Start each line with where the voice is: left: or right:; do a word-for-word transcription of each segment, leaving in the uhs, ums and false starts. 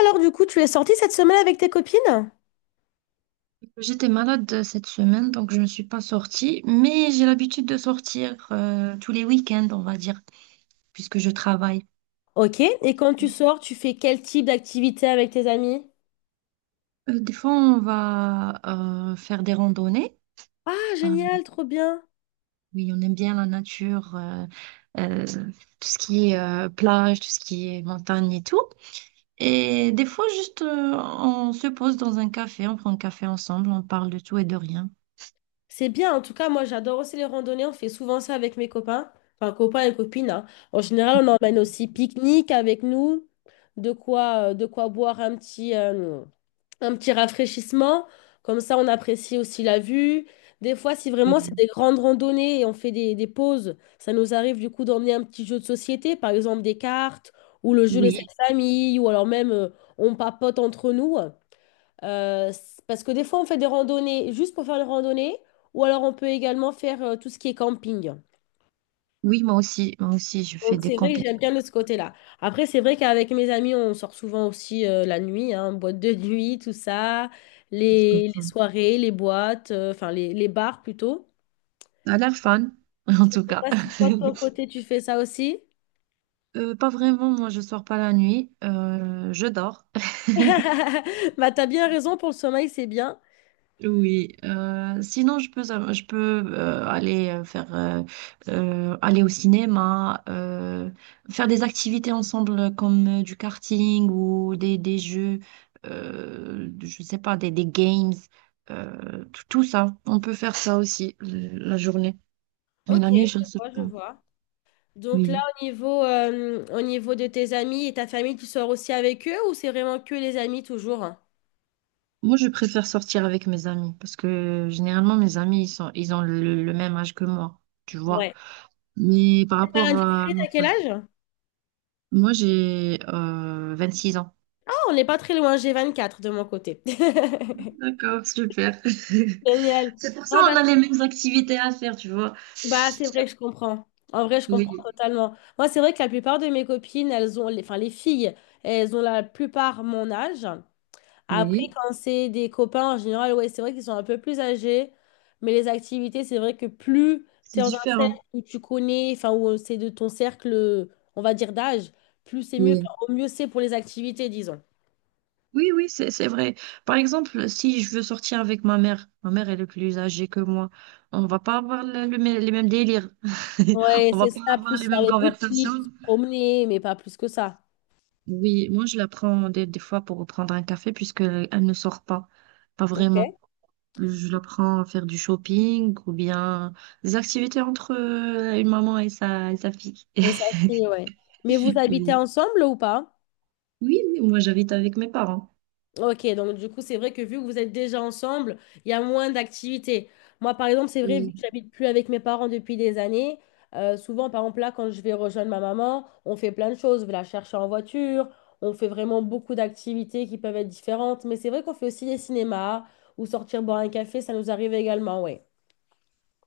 left: Alors du coup, tu es sortie cette semaine avec tes copines?
right: J'étais malade euh, cette semaine, donc je ne suis pas sortie, mais j'ai l'habitude de sortir euh, tous les week-ends, on va dire, puisque je travaille.
left: Ok. Et quand tu sors, tu fais quel type d'activité avec tes amis?
right: Euh, des fois, on va euh, faire des randonnées.
left: Ah,
right: Euh,
left: génial, trop bien.
right: oui, on aime bien la nature, euh, euh, tout ce qui est euh, plage, tout ce qui est montagne et tout. Et des fois, juste, euh, on se pose dans un café, on prend un café ensemble, on parle de tout et de rien.
left: C'est bien, en tout cas, moi j'adore aussi les randonnées, on fait souvent ça avec mes copains, enfin copains et copines, hein. En général, on emmène aussi pique-nique avec nous, de quoi, euh, de quoi boire un petit, euh, un petit rafraîchissement. Comme ça, on apprécie aussi la vue. Des fois, si vraiment c'est
right: Oui,
left: des grandes randonnées et on fait des, des pauses, ça nous arrive du coup d'emmener un petit jeu de société, par exemple des cartes ou le jeu des sept
right: oui,
left: familles, ou alors même euh, on papote entre nous. Euh, c- parce que des fois, on fait des randonnées juste pour faire une randonnée, ou alors on peut également faire euh, tout ce qui est camping.
right: oui, moi aussi, moi aussi, je fais
left: Donc
right: des
left: c'est vrai que j'aime bien de ce côté-là. Après, c'est vrai qu'avec mes amis, on sort souvent aussi euh, la nuit, hein, boîte de nuit, tout ça, les, les
right: compétitions.
left: soirées, les boîtes, euh, enfin les, les bars plutôt.
right: Ça a l'air fun, en
left: Je
right: tout
left: sais
right: cas.
left: pas si toi de ton côté tu fais ça aussi.
right: Euh, pas vraiment, moi je sors pas la nuit, euh, je dors.
left: Bah t'as bien raison pour le sommeil, c'est bien.
right: Oui, euh, sinon je peux, euh, je peux euh, aller euh, faire euh, euh, aller au cinéma, euh, faire des activités ensemble comme euh, du karting ou des, des jeux, euh, je sais pas, des, des games, euh, tout, tout ça. On peut faire ça aussi euh, la journée, mais
left: Ok,
right: la nuit je ne
left: je
right: sais
left: vois, je
right: pas.
left: vois. Donc là,
right: Oui.
left: au niveau, euh, au niveau de tes amis et ta famille, tu sors aussi avec eux ou c'est vraiment que les amis toujours?
right: Moi, je préfère sortir avec mes amis parce que généralement, mes amis, ils sont, ils ont le, le même âge que moi, tu vois.
left: Ouais.
right: Mais par
left: T'as
right: rapport à
left: indiscret,
right: ma
left: à quel
right: femme,
left: âge?
right: moi, j'ai euh, vingt-six ans.
left: Ah, on n'est pas très loin, j'ai vingt-quatre de mon côté.
right: D'accord, super.
left: Génial.
right: C'est pour ça
left: Ah
right: qu'on
left: bah,
right: a les mêmes activités à faire, tu vois.
left: Bah, c'est vrai je comprends. En vrai, je comprends
right: Oui,
left: totalement. Moi, c'est vrai que la plupart de mes copines, elles ont, les- enfin, les filles, elles ont la plupart mon âge. Après,
right: oui,
left: quand c'est des copains, en général, ouais, c'est vrai qu'ils sont un peu plus âgés. Mais les activités, c'est vrai que plus tu
right: c'est
left: es dans un
right: différent.
left: cercle où tu connais, enfin, où c'est de ton cercle, on va dire, d'âge, plus c'est mieux, enfin,
right: Oui.
left: au mieux c'est pour les activités, disons.
right: Oui, oui, c'est, c'est vrai. Par exemple, si je veux sortir avec ma mère, ma mère, elle est plus âgée que moi, on va pas avoir le- le mê- les mêmes délires.
left: Ouais,
right: On va
left: c'est
right: pas
left: ça,
right: avoir les
left: plus faire
right: mêmes
left: les boutiques,
right: conversations.
left: promener, mais pas plus que ça.
right: Oui, moi je la prends des, des fois pour prendre un café puisque elle ne sort pas, pas
left: Ok.
right: vraiment. Je la prends à faire du shopping ou bien des activités entre euh, une maman et sa, et sa fille.
left: Et ça, c'est, ouais. Mais vous habitez
right: Oui,
left: ensemble ou pas?
right: oui, oui, moi j'habite avec mes parents.
left: Ok, donc du coup, c'est vrai que vu que vous êtes déjà ensemble, il y a moins d'activités. Moi, par exemple, c'est vrai, vu
right: Oui.
left: que j'habite plus avec mes parents depuis des années, euh, souvent, par exemple, là, quand je vais rejoindre ma maman, on fait plein de choses. Je vais la chercher en voiture, on fait vraiment beaucoup d'activités qui peuvent être différentes. Mais c'est vrai qu'on fait aussi des cinémas ou sortir boire un café, ça nous arrive également, ouais.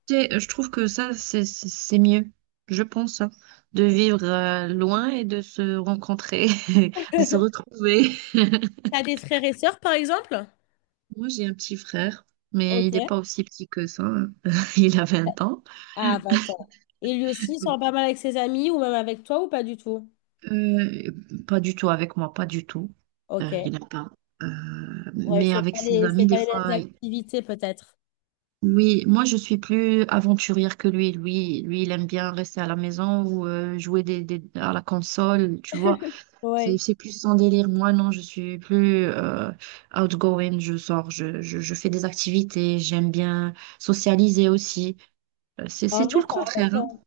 right: Tu sais, je trouve que ça c'est c'est c'est mieux, je pense, hein, de vivre euh, loin et de se rencontrer, de se retrouver.
left: T'as des frères et sœurs, par exemple?
right: Moi j'ai un petit frère, mais
left: Ok,
right: il n'est pas aussi petit que ça, hein. Il a vingt ans.
left: à vingt ans. Et lui aussi, il sort pas mal avec ses amis ou même avec toi ou pas du tout?
right: Euh, Pas du tout avec moi, pas du tout.
left: Ok.
right: Euh, il n'a pas. Euh,
left: Ouais,
right: mais
left: c'est
right: avec
left: pas
right: ses
left: les, c'est
right: amis, des
left: pas les
right: fois,
left: mêmes
right: il-
left: activités peut-être.
right: oui, moi je suis plus aventurière que lui. Lui, lui, il aime bien rester à la maison ou euh, jouer des, des- à la console, tu vois. C'est,
left: Ouais.
right: c'est plus son délire. Moi, non, je suis plus euh, outgoing. Je sors, je, je, je fais des activités. J'aime bien socialiser aussi. Euh, C'est,
left: En
right: c'est tout
left: vrai,
right: le
left: c'est
right: contraire, hein.
left: important.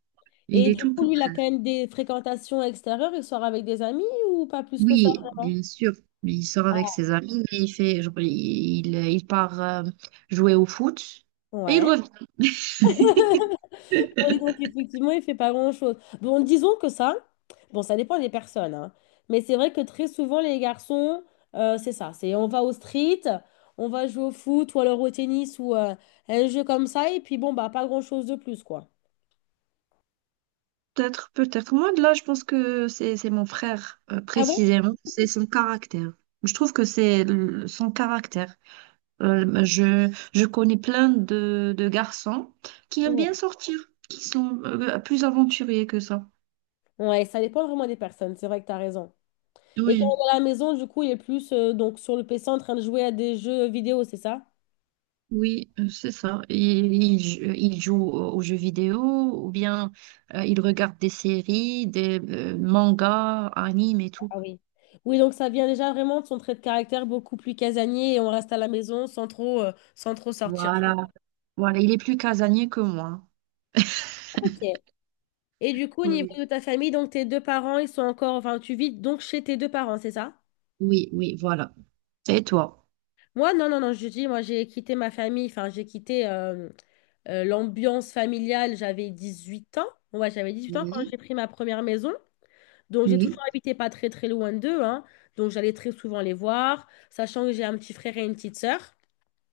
right: Il
left: Et
right: est
left: du
right: tout le
left: coup, lui, il a
right: contraire.
left: quand même des fréquentations extérieures. Il sort avec des amis ou pas plus que ça,
right: Oui,
left: vraiment?
right: bien sûr. Il sort avec
left: Ah,
right: ses amis, mais il fait, genre, il, il part euh, jouer au foot et il
left: ouais.
right: revient.
left: Oui, donc effectivement, il fait pas grand-chose. Bon, disons que ça, bon, ça dépend des personnes, hein. Mais c'est vrai que très souvent, les garçons, euh, c'est ça, c'est on va au street, on va jouer au foot ou alors au tennis ou euh, un jeu comme ça, et puis bon, bah, pas grand-chose de plus, quoi.
right: Peut-être, peut-être. Moi, de là, je pense que c'est c'est mon frère, euh,
left: Ah
right: précisément. C'est son caractère. Je trouve que c'est le- son caractère. Euh, je, je connais plein de, de garçons qui aiment bien
left: ouais?
right: sortir, qui sont euh, plus aventuriers que ça.
left: Ouais, ça dépend vraiment des personnes, c'est vrai que tu as raison. Et quand
right: Oui.
left: on est à la maison, du coup, il est plus euh, donc sur le P C en train de jouer à des jeux vidéo, c'est ça?
right: Oui, euh, c'est ça. Ils, ils jou- ils jouent aux aux jeux vidéo ou bien euh, ils regardent des séries, des euh, mangas, animes et tout.
left: Ah oui. Oui, donc ça vient déjà vraiment de son trait de caractère beaucoup plus casanier et on reste à la maison sans trop, euh, sans trop sortir.
right: Voilà. Voilà, il est plus casanier que moi.
left: Ok. Et du coup, au niveau
right: Oui.
left: de ta famille, donc tes deux parents, ils sont encore, enfin, tu vis donc chez tes deux parents, c'est ça?
right: Oui, oui, voilà. Et toi?
left: Moi, non, non, non, je dis, moi, j'ai quitté ma famille, enfin, j'ai quitté euh, euh, l'ambiance familiale, j'avais dix huit ans. Ouais, j'avais dix huit ans quand
right: Oui,
left: j'ai pris ma première maison. Donc, j'ai toujours
right: oui.
left: habité pas très très loin d'eux, hein. Donc, j'allais très souvent les voir, sachant que j'ai un petit frère et une petite sœur.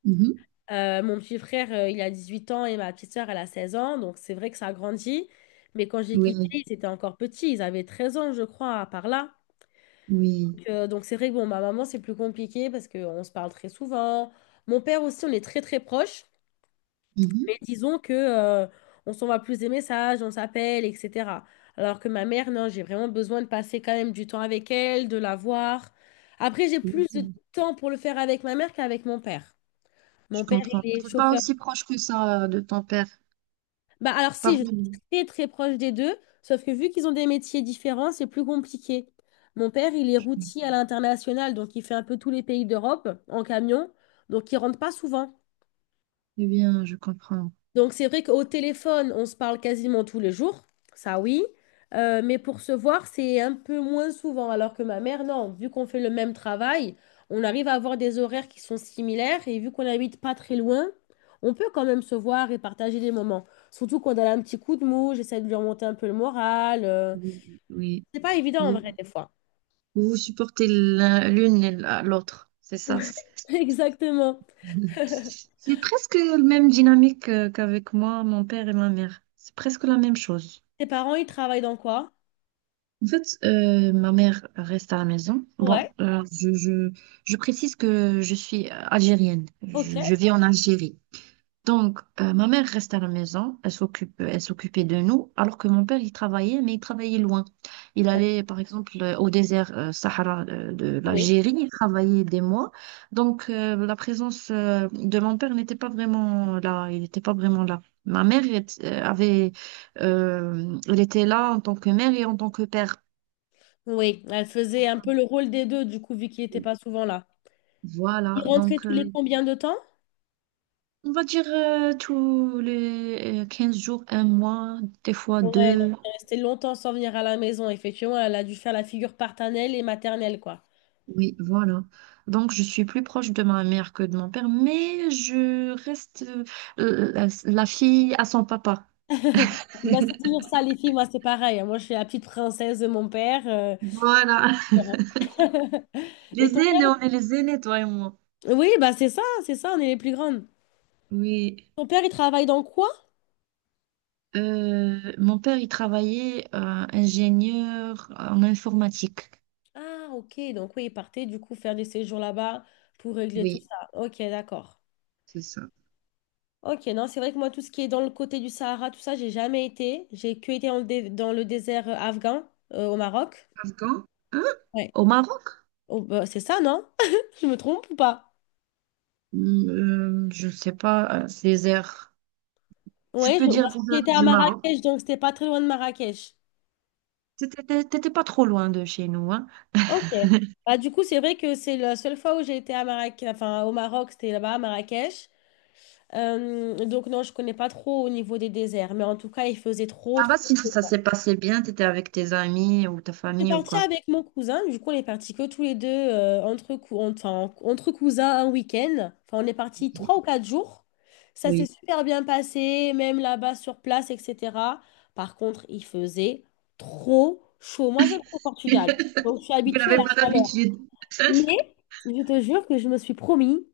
right: Mhm.
left: Euh, mon petit frère, euh, il a dix-huit ans et ma petite sœur, elle a seize ans. Donc, c'est vrai que ça a grandi. Mais quand j'ai quitté,
right: Oui,
left: ils étaient encore petits. Ils avaient treize ans, je crois, par là.
right: oui.
left: Donc, euh, donc, c'est vrai que bon, ma maman, c'est plus compliqué parce qu'on se parle très souvent. Mon père aussi, on est très très proches. Mais
right: Mhm.
left: disons que euh, on s'envoie plus des messages, on s'appelle, et cetera. Alors que ma mère, non, j'ai vraiment besoin de passer quand même du temps avec elle, de la voir. Après, j'ai plus de
right: Merci.
left: temps pour le faire avec ma mère qu'avec mon père.
right: Je
left: Mon père,
right: comprends.
left: il est
right: T'es pas
left: chauffeur.
right: aussi proche que ça euh, de ton père.
left: Bah alors
right: Pas
left: si, je suis
right: vraiment.
left: très très proche des deux, sauf que vu qu'ils ont des métiers différents, c'est plus compliqué. Mon père, il est
right: Je-
left: routier à l'international, donc il fait un peu tous les pays d'Europe en camion, donc il rentre pas souvent.
right: Eh bien, je comprends.
left: Donc c'est vrai qu'au téléphone, on se parle quasiment tous les jours, ça oui. Euh, mais pour se voir, c'est un peu moins souvent, alors que ma mère, non, vu qu'on fait le même travail, on arrive à avoir des horaires qui sont similaires, et vu qu'on n'habite pas très loin, on peut quand même se voir et partager des moments. Surtout quand elle a un petit coup de mou, j'essaie de lui remonter un peu le moral. euh.
right: Oui.
left: C'est pas évident en
right: Oui.
left: vrai des fois.
right: Vous vous supportez l'un- l'une et la- l'autre, c'est ça.
left: Exactement.
right: C'est presque la même dynamique euh, qu'avec moi, mon père et ma mère. C'est presque la même chose.
left: Tes parents, ils travaillent dans quoi?
right: En fait, euh, ma mère reste à la maison. Bon,
left: Ouais.
right: euh, je, je, je précise que je suis algérienne.
left: Ok.
right: Je, je vis en Algérie. Donc, euh, ma mère reste à la maison, elle s'occupe, elle s'occupait de nous, alors que mon père, il travaillait, mais il travaillait loin. Il allait,
left: D'accord.
right: par exemple, euh, au désert euh, Sahara euh, de
left: Oui.
right: l'Algérie, il travaillait des mois. Donc, euh, la présence euh, de mon père n'était pas vraiment là, il n'était pas vraiment là. Ma mère elle était- euh, avait, euh, elle était là en tant que mère et en tant que père.
left: Oui, elle faisait un peu le rôle des deux, du coup, vu qu'il n'était pas souvent là.
right: Voilà,
left: Il rentrait
right: donc
left: tous les
right: euh,
left: combien de temps?
right: on va dire euh, tous les euh, quinze jours, un mois, des fois
left: Ouais, donc
right: deux.
left: elle restait longtemps sans venir à la maison. Effectivement, elle a dû faire la figure paternelle et maternelle, quoi.
right: Oui, voilà. Donc, je suis plus proche de ma mère que de mon père, mais je reste euh, la, la fille à son papa.
left: Bah, c'est toujours ça, les filles, moi, c'est pareil. Moi, je suis la petite princesse de mon père. euh,
right: Voilà.
left: voilà. Et
right: Les
left: ton
right: aînés,
left: père?
right: on est les aînés, toi et moi.
left: Oui, bah, c'est ça, c'est ça, on est les plus grandes.
right: Oui.
left: Ton père, il travaille dans quoi?
right: Euh, mon père, il travaillait euh, ingénieur en informatique.
left: Ah, ok, donc oui, il partait du coup faire des séjours là-bas pour régler tout
right: Oui,
left: ça. Ok, d'accord.
right: c'est ça.
left: Ok, non, c'est vrai que moi, tout ce qui est dans le côté du Sahara, tout ça, j'ai jamais été. J'ai que été dans le, dé- dans le désert euh, afghan, euh, au Maroc.
right: Afghan? Hein?
left: Ouais.
right: Au Maroc?
left: Oh, bah, c'est ça, non? Je me trompe ou pas?
right: Hmm, euh, je ne sais pas, euh, les airs. Tu
left: Oui,
right: peux dire
left: parce que
right: les airs
left: j'étais à
right: du Maroc.
left: Marrakech, donc c'était pas très loin de Marrakech.
right: T'étais t'étais- t'étais pas trop loin de chez nous, hein?
left: Ok. Bah, du coup, c'est vrai que c'est la seule fois où j'ai été à Marrakech, enfin au Maroc, c'était là-bas à Marrakech. Euh, donc non, je connais pas trop au niveau des déserts, mais en tout cas, il faisait trop,
right: Ça va
left: trop
right: si ça s'est passé bien, tu étais avec tes amis ou ta
left: suis
right: famille ou
left: partie
right: quoi?
left: avec mon cousin, du coup on est partis que tous les deux euh, entre, cou- enfin, entre cousins un week-end. Enfin, on est partis
right: Oui.
left: trois ou quatre jours. Ça s'est
right: Oui.
left: super bien passé, même là-bas sur place, et cetera. Par contre, il faisait trop chaud. Moi, j'aime trop le Portugal, donc je suis
right: Vous
left: habituée à
right: n'avez
left: la
right: pas
left: chaleur.
right: l'habitude.
left: Mais je te jure que je me suis promis,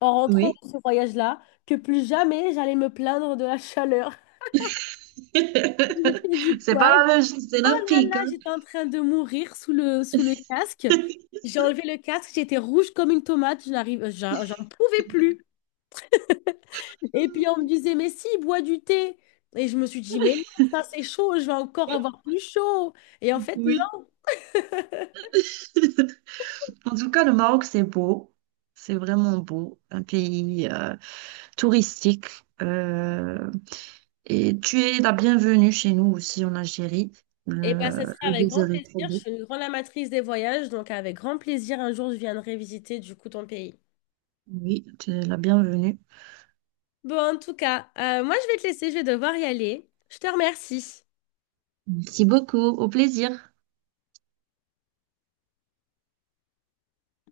left: en rentrant
right: Oui.
left: de ce voyage-là, que plus jamais j'allais me plaindre de la chaleur. J'ai fait du
right: C'est pas
left: quad.
right: la même chose, c'est
left: Oh là là,
right: l'Afrique, hein.
left: j'étais en train de mourir sous le, sous le casque. J'ai enlevé le casque, j'étais rouge comme une tomate, je n'arrive, j'en j'en pouvais plus. Et puis on me disait, mais si, bois du thé. Et je me suis dit, mais non, ça c'est chaud, je vais encore avoir plus chaud. Et en fait,
right: Oui.
left: non.
right: En tout cas, le Maroc, c'est beau. C'est vraiment beau. Un pays euh, touristique. euh, et tu es la bienvenue chez nous aussi en Algérie.
left: Et bien, ça
right: Le,
left: serait
right: le
left: avec grand
right: désert est
left: plaisir.
right: trop
left: Je
right: beau.
left: suis une grande amatrice des voyages, donc avec grand plaisir, un jour, je viendrai visiter du coup ton pays.
right: Oui, tu es la bienvenue.
left: Bon, en tout cas, euh, moi, je vais te laisser, je vais devoir y aller. Je te remercie.
right: Merci beaucoup. Au plaisir.